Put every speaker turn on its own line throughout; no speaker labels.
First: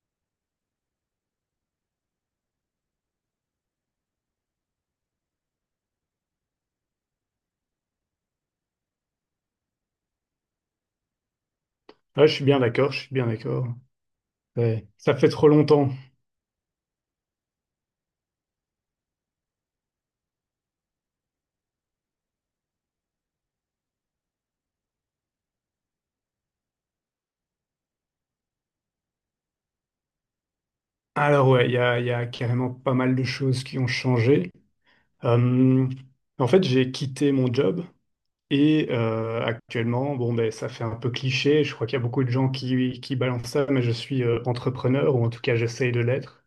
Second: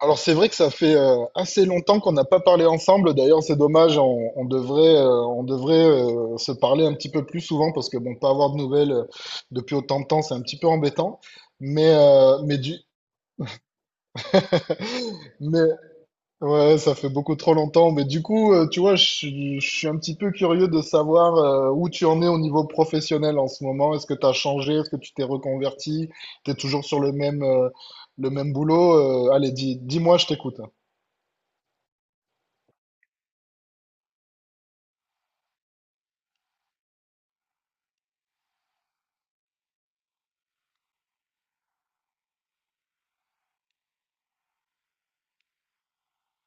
Alors c'est vrai que ça fait assez longtemps qu'on n'a pas parlé ensemble. D'ailleurs, c'est dommage, on devrait, se parler un petit peu plus souvent parce que bon, pas avoir de nouvelles depuis autant de temps, c'est un petit peu embêtant. Mais,
Ouais, je
euh,
suis
mais
bien
du,
d'accord, je suis bien d'accord. Ouais, ça fait trop
mais
longtemps.
ouais, ça fait beaucoup trop longtemps. Mais du coup, tu vois, je suis un petit peu curieux de savoir où tu en es au niveau professionnel en ce moment. Est-ce que tu as changé? Est-ce que tu t'es reconverti? T'es toujours sur le même boulot? Allez, dis-moi, je t'écoute.
Alors ouais, il y a carrément pas mal de choses qui ont changé. Euh, En fait, j'ai quitté mon job et actuellement, bon ben ça fait un peu cliché. Je crois qu'il y a beaucoup de gens qui balancent ça, mais je suis entrepreneur ou en tout cas j'essaye de l'être.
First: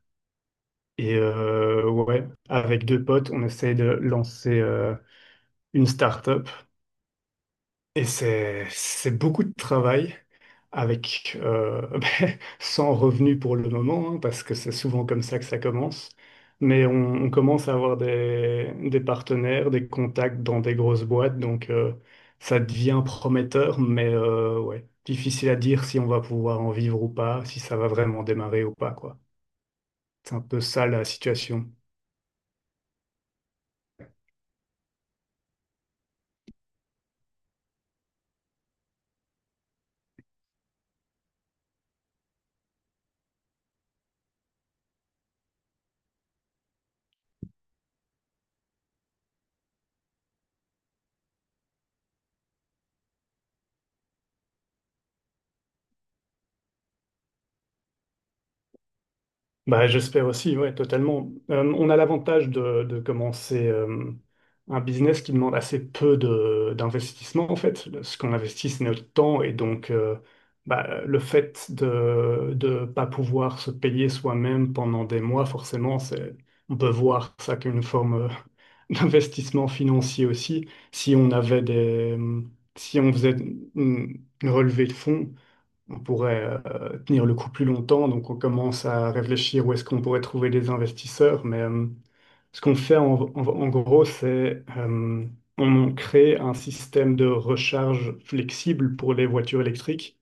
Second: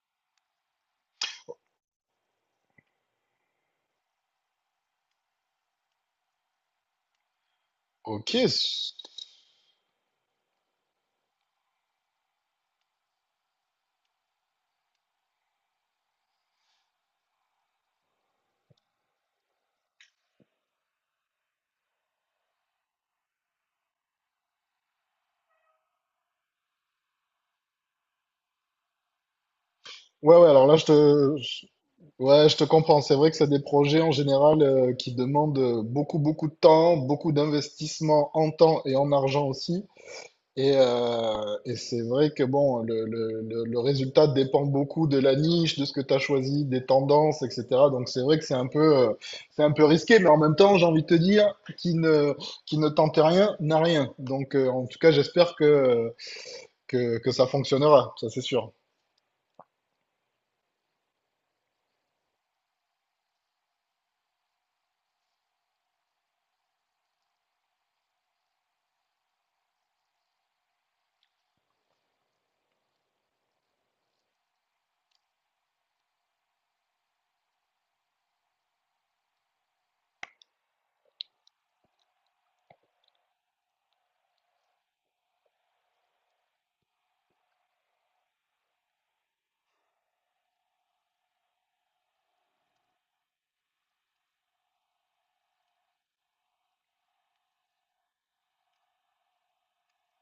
Et ouais, avec deux potes, on essaye de lancer une start-up et
Ok.
c'est beaucoup de travail. Avec ben, sans revenu pour le moment, hein, parce que c'est souvent comme ça que ça commence. Mais on commence à avoir des partenaires, des contacts dans des grosses boîtes, donc ça devient prometteur, mais ouais, difficile à dire si on va pouvoir en vivre ou pas, si ça va vraiment démarrer ou pas, quoi. C'est
Ouais,
un
ouais,
peu
alors là,
ça la situation.
ouais, je te comprends. C'est vrai que c'est des projets en général qui demandent beaucoup, beaucoup de temps, beaucoup d'investissement en temps et en argent aussi. Et c'est vrai que bon, le résultat dépend beaucoup de la niche, de ce que tu as choisi, des tendances, etc. Donc c'est vrai que euh, c'est un peu risqué, mais en même temps, j'ai envie de te dire, qui ne tente rien n'a rien. Donc, en tout cas, j'espère que ça fonctionnera, ça c'est sûr.
Bah, j'espère aussi, ouais, totalement. On a l'avantage de commencer un business qui demande assez peu de, d'investissement, en fait. Ce qu'on investit, c'est notre temps. Et donc, bah, le fait de ne pas pouvoir se payer soi-même pendant des mois, forcément, c'est, on peut voir ça comme une forme d'investissement financier aussi. Si on avait des, si on faisait une relevée de fonds, on pourrait tenir le coup plus longtemps. Donc, on commence à réfléchir où est-ce qu'on pourrait trouver des investisseurs. Mais ce qu'on fait en gros, c'est on crée un système de recharge flexible pour les voitures électriques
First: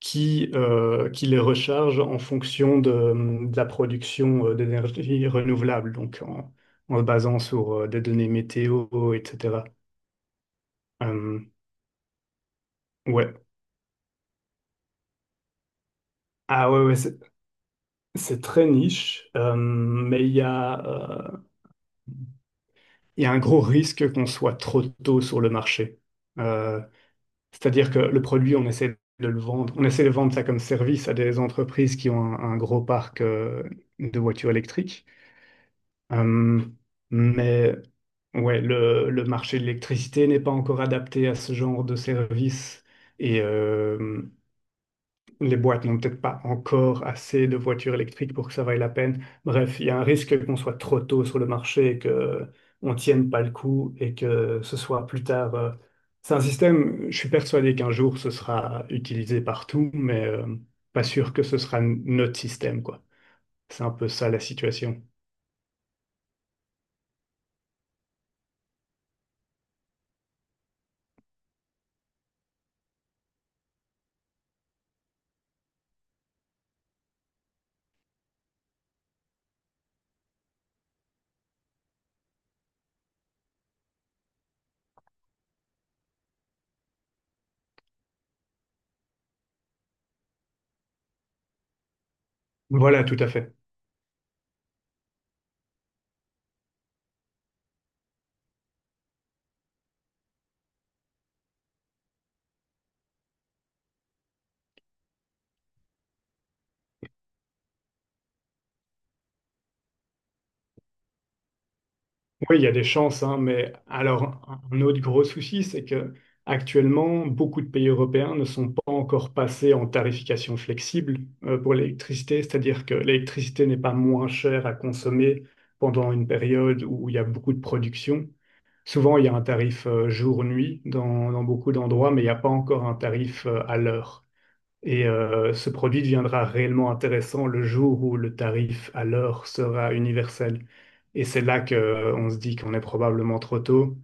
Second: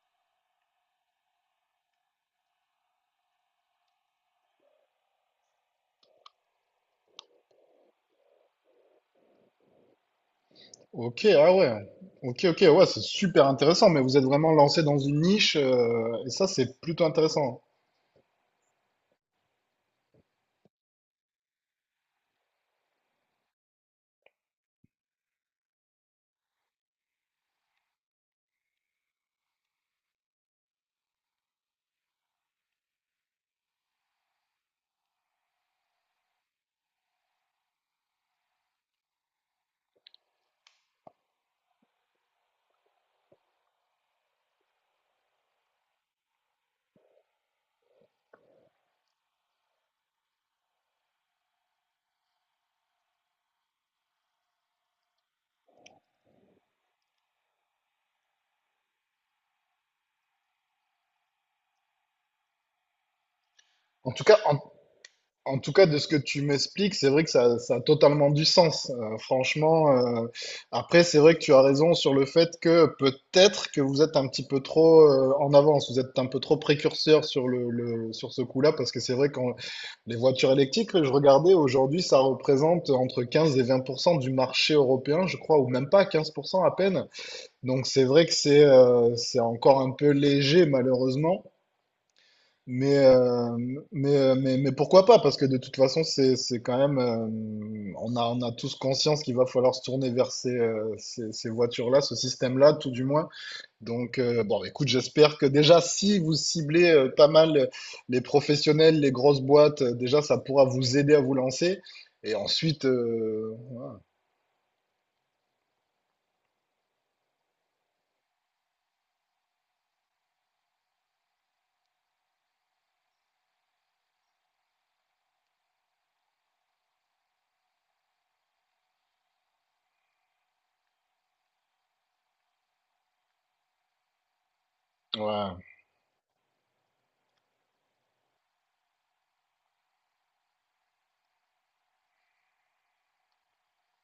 qui les recharge en fonction de la production d'énergie renouvelable, donc en se basant sur des données météo, etc.
Ok,
Euh,
ah ouais. Ok, ok, ouais, c'est
ouais.
super intéressant, mais vous êtes vraiment lancé dans une niche, et ça,
Ah
c'est
ouais, ouais,
plutôt intéressant.
c'est très niche, mais il y a un gros risque qu'on soit trop tôt sur le marché. Euh, C'est-à-dire que le produit, on essaie de le vendre, on essaie de vendre ça comme service à des entreprises qui ont un gros parc de voitures électriques. Euh, mais ouais, le marché de l'électricité n'est pas encore adapté à ce genre de service. Et, les boîtes n'ont peut-être pas encore assez de voitures électriques pour que ça vaille la peine. Bref, il y a un risque qu'on soit trop tôt sur le marché et que on tienne pas le coup et que ce soit plus tard. C'est un système, je suis persuadé qu'un jour ce sera utilisé partout, mais pas sûr que ce sera notre système, quoi. C'est un peu
En tout
ça
cas,
la
en,
situation.
en tout cas, de ce que tu m'expliques, c'est vrai que ça a totalement du sens. Franchement, après, c'est vrai que tu as raison sur le fait que peut-être que vous êtes un petit peu trop en avance, vous êtes un peu trop précurseur sur sur ce coup-là, parce que c'est vrai que les voitures électriques, je regardais aujourd'hui, ça représente entre 15 et 20% du marché européen, je crois, ou même pas 15% à peine. Donc c'est vrai que c'est encore un peu léger malheureusement, mais,
Voilà, tout à fait.
euh, mais pourquoi pas? Parce que de toute façon, c'est quand même, on a tous conscience qu'il va falloir se tourner vers ces voitures-là, ce système-là, tout du moins. Donc, bon, écoute, j'espère que déjà, si vous ciblez pas mal les professionnels, les grosses boîtes, déjà, ça pourra vous aider à vous lancer. Et
Oui, il y a des
ensuite,
chances, hein, mais alors un autre gros souci, c'est que actuellement, beaucoup de pays européens ne sont pas encore passés en tarification flexible pour l'électricité, c'est-à-dire que l'électricité n'est pas moins chère à consommer pendant une période où il y a beaucoup de production. Souvent, il y a un tarif jour-nuit dans beaucoup d'endroits, mais il n'y a pas encore un tarif à l'heure. Et
ouais.
ce produit deviendra réellement intéressant le jour où le tarif à l'heure sera universel. Et c'est là que on se dit qu'on est probablement trop tôt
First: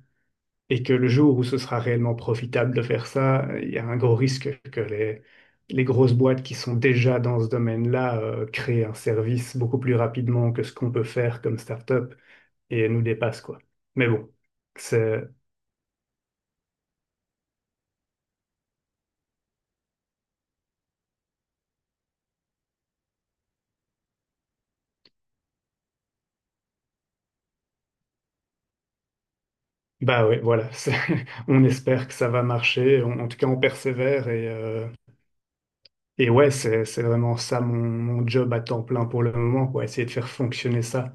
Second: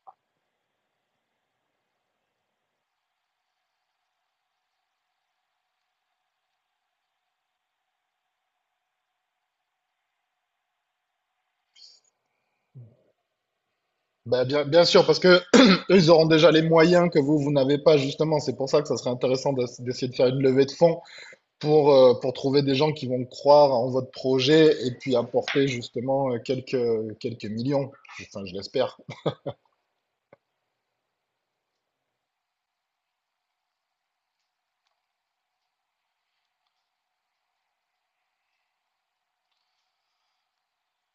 et que le jour où ce sera réellement profitable de faire ça, il y a un gros risque que les grosses boîtes qui sont déjà dans ce domaine-là créent un service beaucoup plus rapidement que ce qu'on peut faire comme start-up et nous dépassent, quoi. Mais bon,
Ben, bien sûr, parce
c'est...
que eux, ils auront déjà les moyens que vous, vous n'avez pas, justement. C'est pour ça que ça serait intéressant d'essayer de faire une levée de fonds pour trouver des gens qui vont croire en votre projet et puis apporter justement quelques, quelques millions. Enfin, je l'espère.
Bah ouais, voilà. On espère que ça va marcher. En en tout cas, on persévère et... Et ouais, c'est vraiment ça mon, mon job à temps plein pour le moment, quoi, essayer de faire fonctionner ça.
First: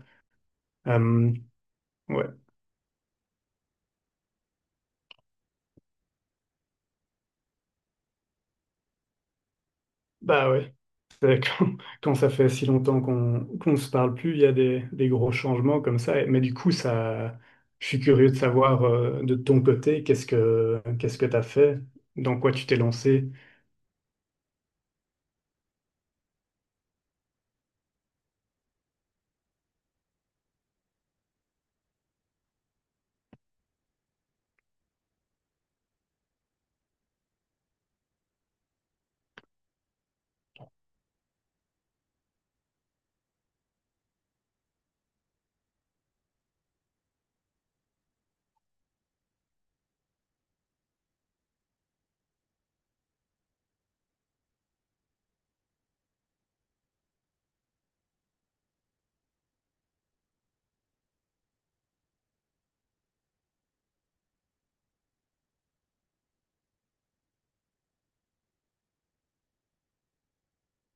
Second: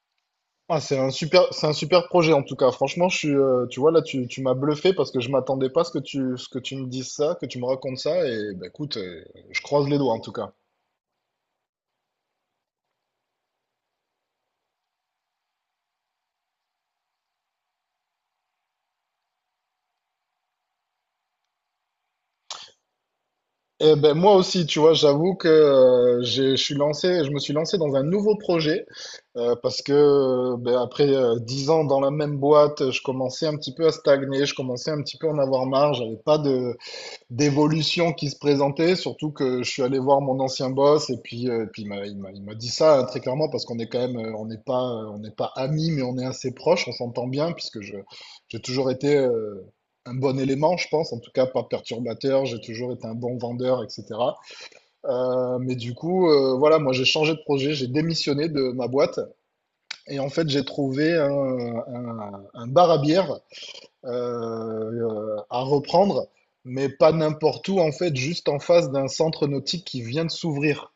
Ah,
Euh,
c'est un super
ouais,
projet en tout cas. Franchement, tu vois, là, tu m'as bluffé parce que je m'attendais pas à ce que ce que tu me dises ça, que tu me racontes ça. Et ben, écoute, je croise les doigts en tout
bah
cas.
ouais. C'est Quand, quand ça fait si longtemps qu'on ne se parle plus, il y a des gros changements comme ça. Mais du coup, ça, je suis curieux de savoir de ton côté, qu'est-ce que t'as fait, dans quoi tu t'es lancé.
Eh ben moi aussi, tu vois, j'avoue que je me suis lancé dans un nouveau projet parce que ben, après 10 ans dans la même boîte, je commençais un petit peu à stagner, je commençais un petit peu à en avoir marre, j'avais pas d'évolution qui se présentait, surtout que je suis allé voir mon ancien boss et puis, puis il m'a dit ça hein, très clairement parce qu'on est quand même, on n'est pas amis, mais on est assez proches, on s'entend bien puisque j'ai toujours été un bon élément, je pense, en tout cas pas perturbateur, j'ai toujours été un bon vendeur, etc. Mais du coup, voilà, moi j'ai changé de projet, j'ai démissionné de ma boîte et en fait j'ai trouvé un bar à bière à reprendre, mais pas n'importe où, en fait, juste en face d'un centre nautique qui vient de s'ouvrir,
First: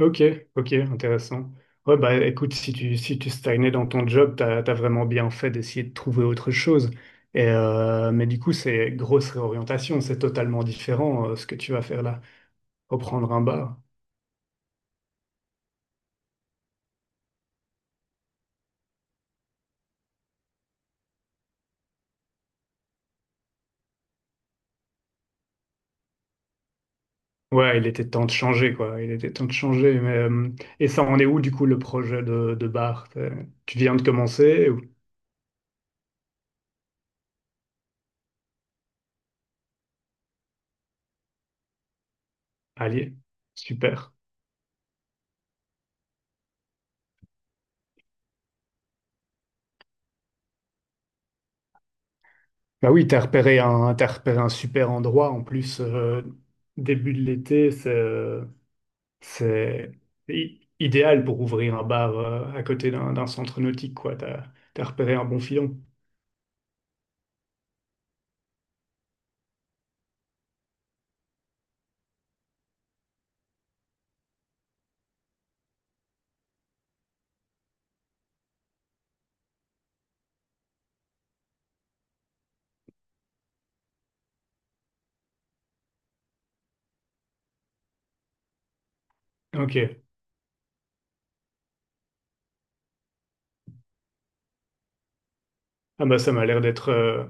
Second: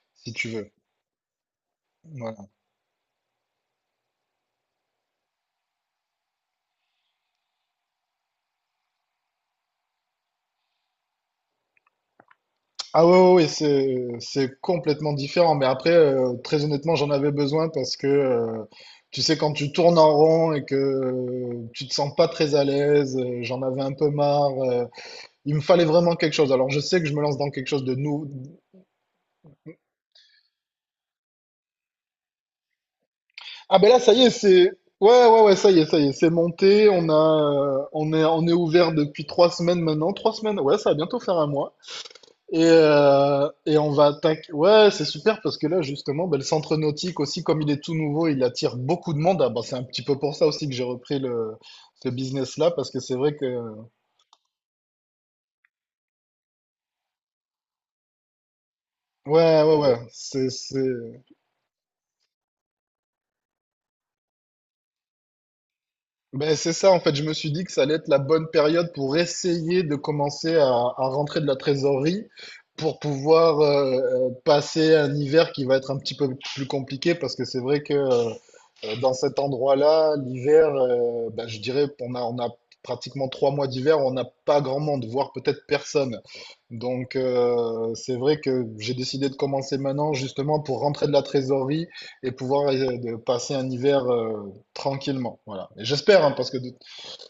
Ok,
si tu veux.
ok, intéressant. Ouais, bah
Voilà.
écoute, si tu, si tu stagnais dans ton job, t'as, t'as vraiment bien fait d'essayer de trouver autre chose. Et, mais du coup, c'est grosse réorientation, c'est totalement différent ce que tu vas faire là.
Ah ouais, ouais,
Reprendre un
ouais,
bar.
c'est complètement différent. Mais après, très honnêtement, j'en avais besoin parce que, tu sais, quand tu tournes en rond et que tu te sens pas très à l'aise, j'en avais un peu marre. Il me fallait vraiment quelque chose. Alors, je sais que je me lance dans quelque
Ouais,
chose
il
de
était temps
nou-
de changer, quoi. Il était temps de changer. Mais, et ça, on est où du coup le projet de bar?
Ah
Tu
ben
viens
là,
de
ça y est,
commencer
c'est...
ou...
Ouais, ouais, ouais, ça y est, c'est monté. On est ouvert depuis 3 semaines maintenant. 3 semaines, ouais, ça va bientôt faire un mois. Et,
Allier.
euh, et on va
Super.
attaquer. Ouais, c'est super parce que là, justement, ben, le centre nautique aussi, comme il est tout nouveau, il attire beaucoup de monde. Ah ben, c'est un petit peu pour ça aussi que j'ai repris ce business-là
Bah
parce que
oui,
c'est vrai que.
t'as repéré un super endroit en plus. Début de l'été, c'est...
Ouais, ouais,
C'est
ouais, c'est, c'est...
idéal pour ouvrir un bar à côté d'un centre nautique, quoi. T'as, t'as repéré un bon filon.
Ben, c'est ça, en fait, je me suis dit que ça allait être la bonne période pour essayer de commencer à rentrer de la trésorerie pour pouvoir passer un hiver qui va être un petit peu plus compliqué parce que c'est vrai que dans cet endroit-là, l'hiver, ben, je dirais on a pratiquement 3 mois d'hiver, on n'a pas grand monde, voire peut-être personne. Donc, c'est vrai que j'ai décidé de commencer
Ok.
maintenant justement pour rentrer de la trésorerie et pouvoir de passer un hiver tranquillement, voilà. Et
Ah bah
j'espère, hein,
ça m'a
parce que
l'air
de-
d'être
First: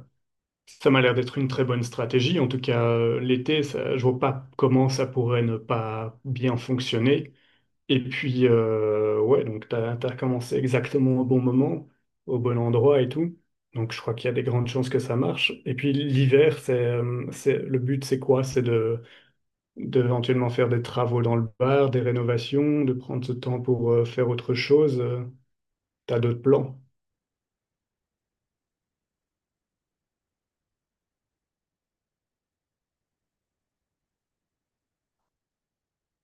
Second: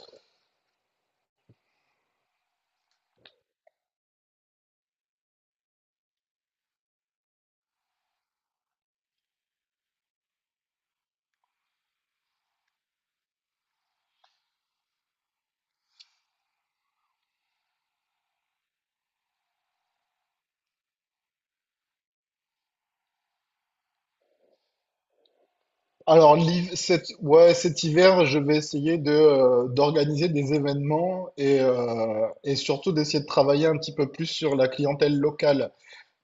ça m'a l'air d'être une très bonne stratégie. En tout cas, l'été, je vois pas comment ça pourrait ne pas bien fonctionner. Et puis, ouais, donc t'as, t'as commencé exactement au bon moment, au bon endroit et tout. Donc, je crois qu'il y a des grandes chances que ça marche. Et puis, l'hiver, c'est, le but, c'est quoi? C'est de éventuellement faire des travaux dans le bar, des rénovations, de prendre ce temps pour faire autre chose. T'as
alors
d'autres
l'hiv-
plans?
cet... ouais, cet hiver, je vais essayer de d'organiser des événements et surtout d'essayer de travailler un petit peu plus sur la clientèle locale.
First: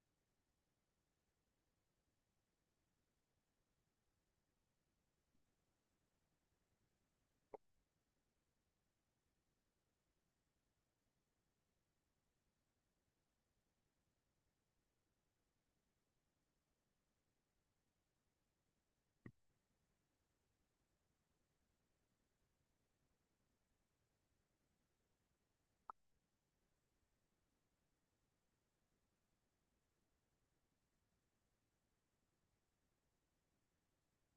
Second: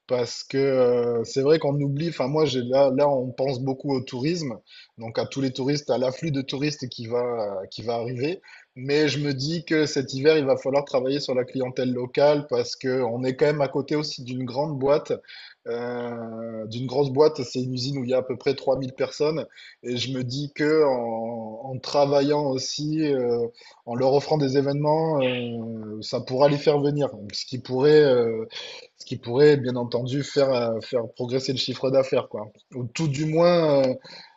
Parce que c'est vrai qu'on oublie, enfin moi là on pense beaucoup au tourisme, donc à tous les touristes, à l'afflux de touristes qui va arriver. Mais je me dis que cet hiver, il va falloir travailler sur la clientèle locale parce que on est quand même à côté aussi d'une grande boîte, d'une grosse boîte, c'est une usine où il y a à peu près 3 000 personnes. Et je me dis que en travaillant aussi, en leur offrant des événements, ça pourra les faire venir. Ce qui pourrait, bien entendu, faire progresser le chiffre d'affaires, quoi. Ou tout du moins,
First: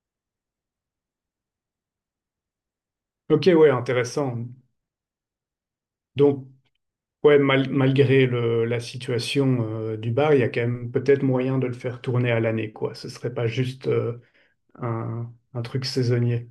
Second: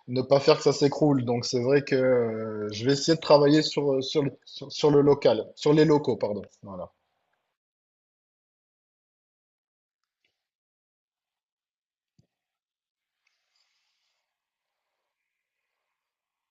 ne pas faire que ça s'écroule. Donc, c'est vrai que je vais essayer de
Ok,
travailler
ouais, intéressant.
sur le local, sur les locaux, pardon.
Donc,
Voilà.
ouais, malgré le, la situation du bar, il y a quand même peut-être moyen de le faire tourner à l'année, quoi. Ce serait pas juste un truc saisonnier.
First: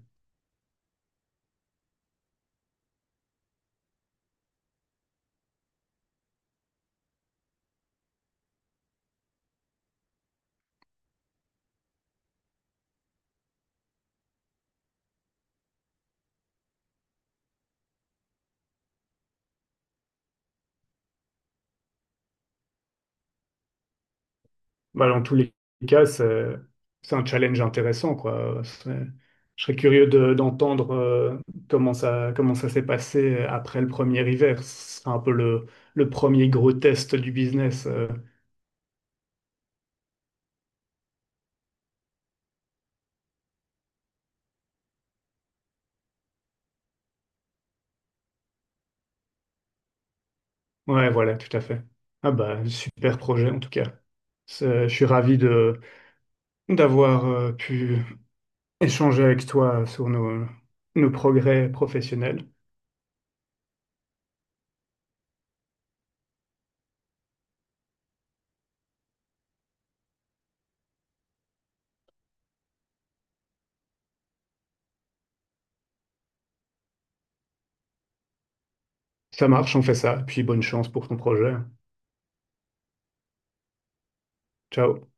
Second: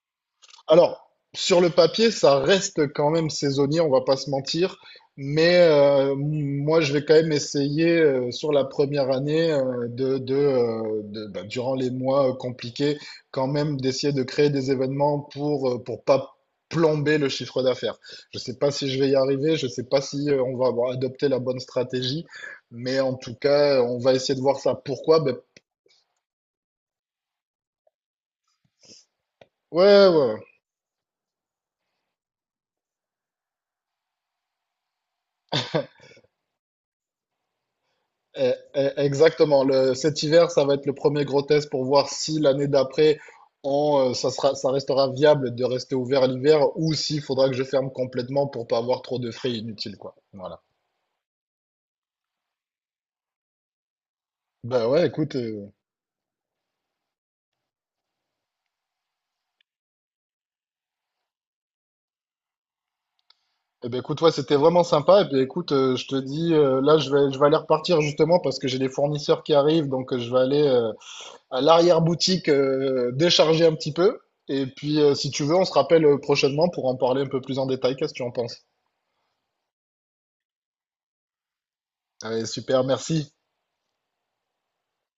Alors, sur le papier, ça reste quand même saisonnier, on va pas se mentir. Moi, je vais quand même essayer sur la première année bah, durant les mois compliqués, quand même d'essayer de créer des événements pour pas plomber le chiffre d'affaires. Je sais pas si je vais y arriver, je sais pas si on va avoir adopté la bonne stratégie, mais en tout cas, on va essayer de voir ça.
Bah,
Pourquoi?
dans tous
Ben,
les cas, c'est un challenge intéressant, quoi. Je serais curieux
ouais, ouais. Ouais.
d'entendre comment ça s'est passé après le premier hiver. Ce sera un peu le premier gros test du business.
Exactement. Cet hiver, ça va être le premier gros test pour voir si l'année d'après, ça restera viable de rester ouvert l'hiver ou s'il faudra que je ferme complètement pour pas avoir trop de frais inutiles, quoi. Voilà.
Ouais, voilà, tout à fait. Ah bah, super projet en tout cas.
Bah
Je suis
ouais, écoute,
ravi de d'avoir pu échanger avec toi sur nos, nos progrès professionnels.
ouais, c'était vraiment sympa. Et puis écoute, je te dis, là, je vais aller repartir justement parce que j'ai des fournisseurs qui arrivent, donc, je vais aller à l'arrière-boutique décharger un petit peu. Et puis, si tu veux, on se rappelle prochainement pour en parler un peu plus en détail. Qu'est-ce que tu en penses?
Ça marche, on fait ça. Puis bonne chance pour ton projet.
Allez, super, merci.
Ciao.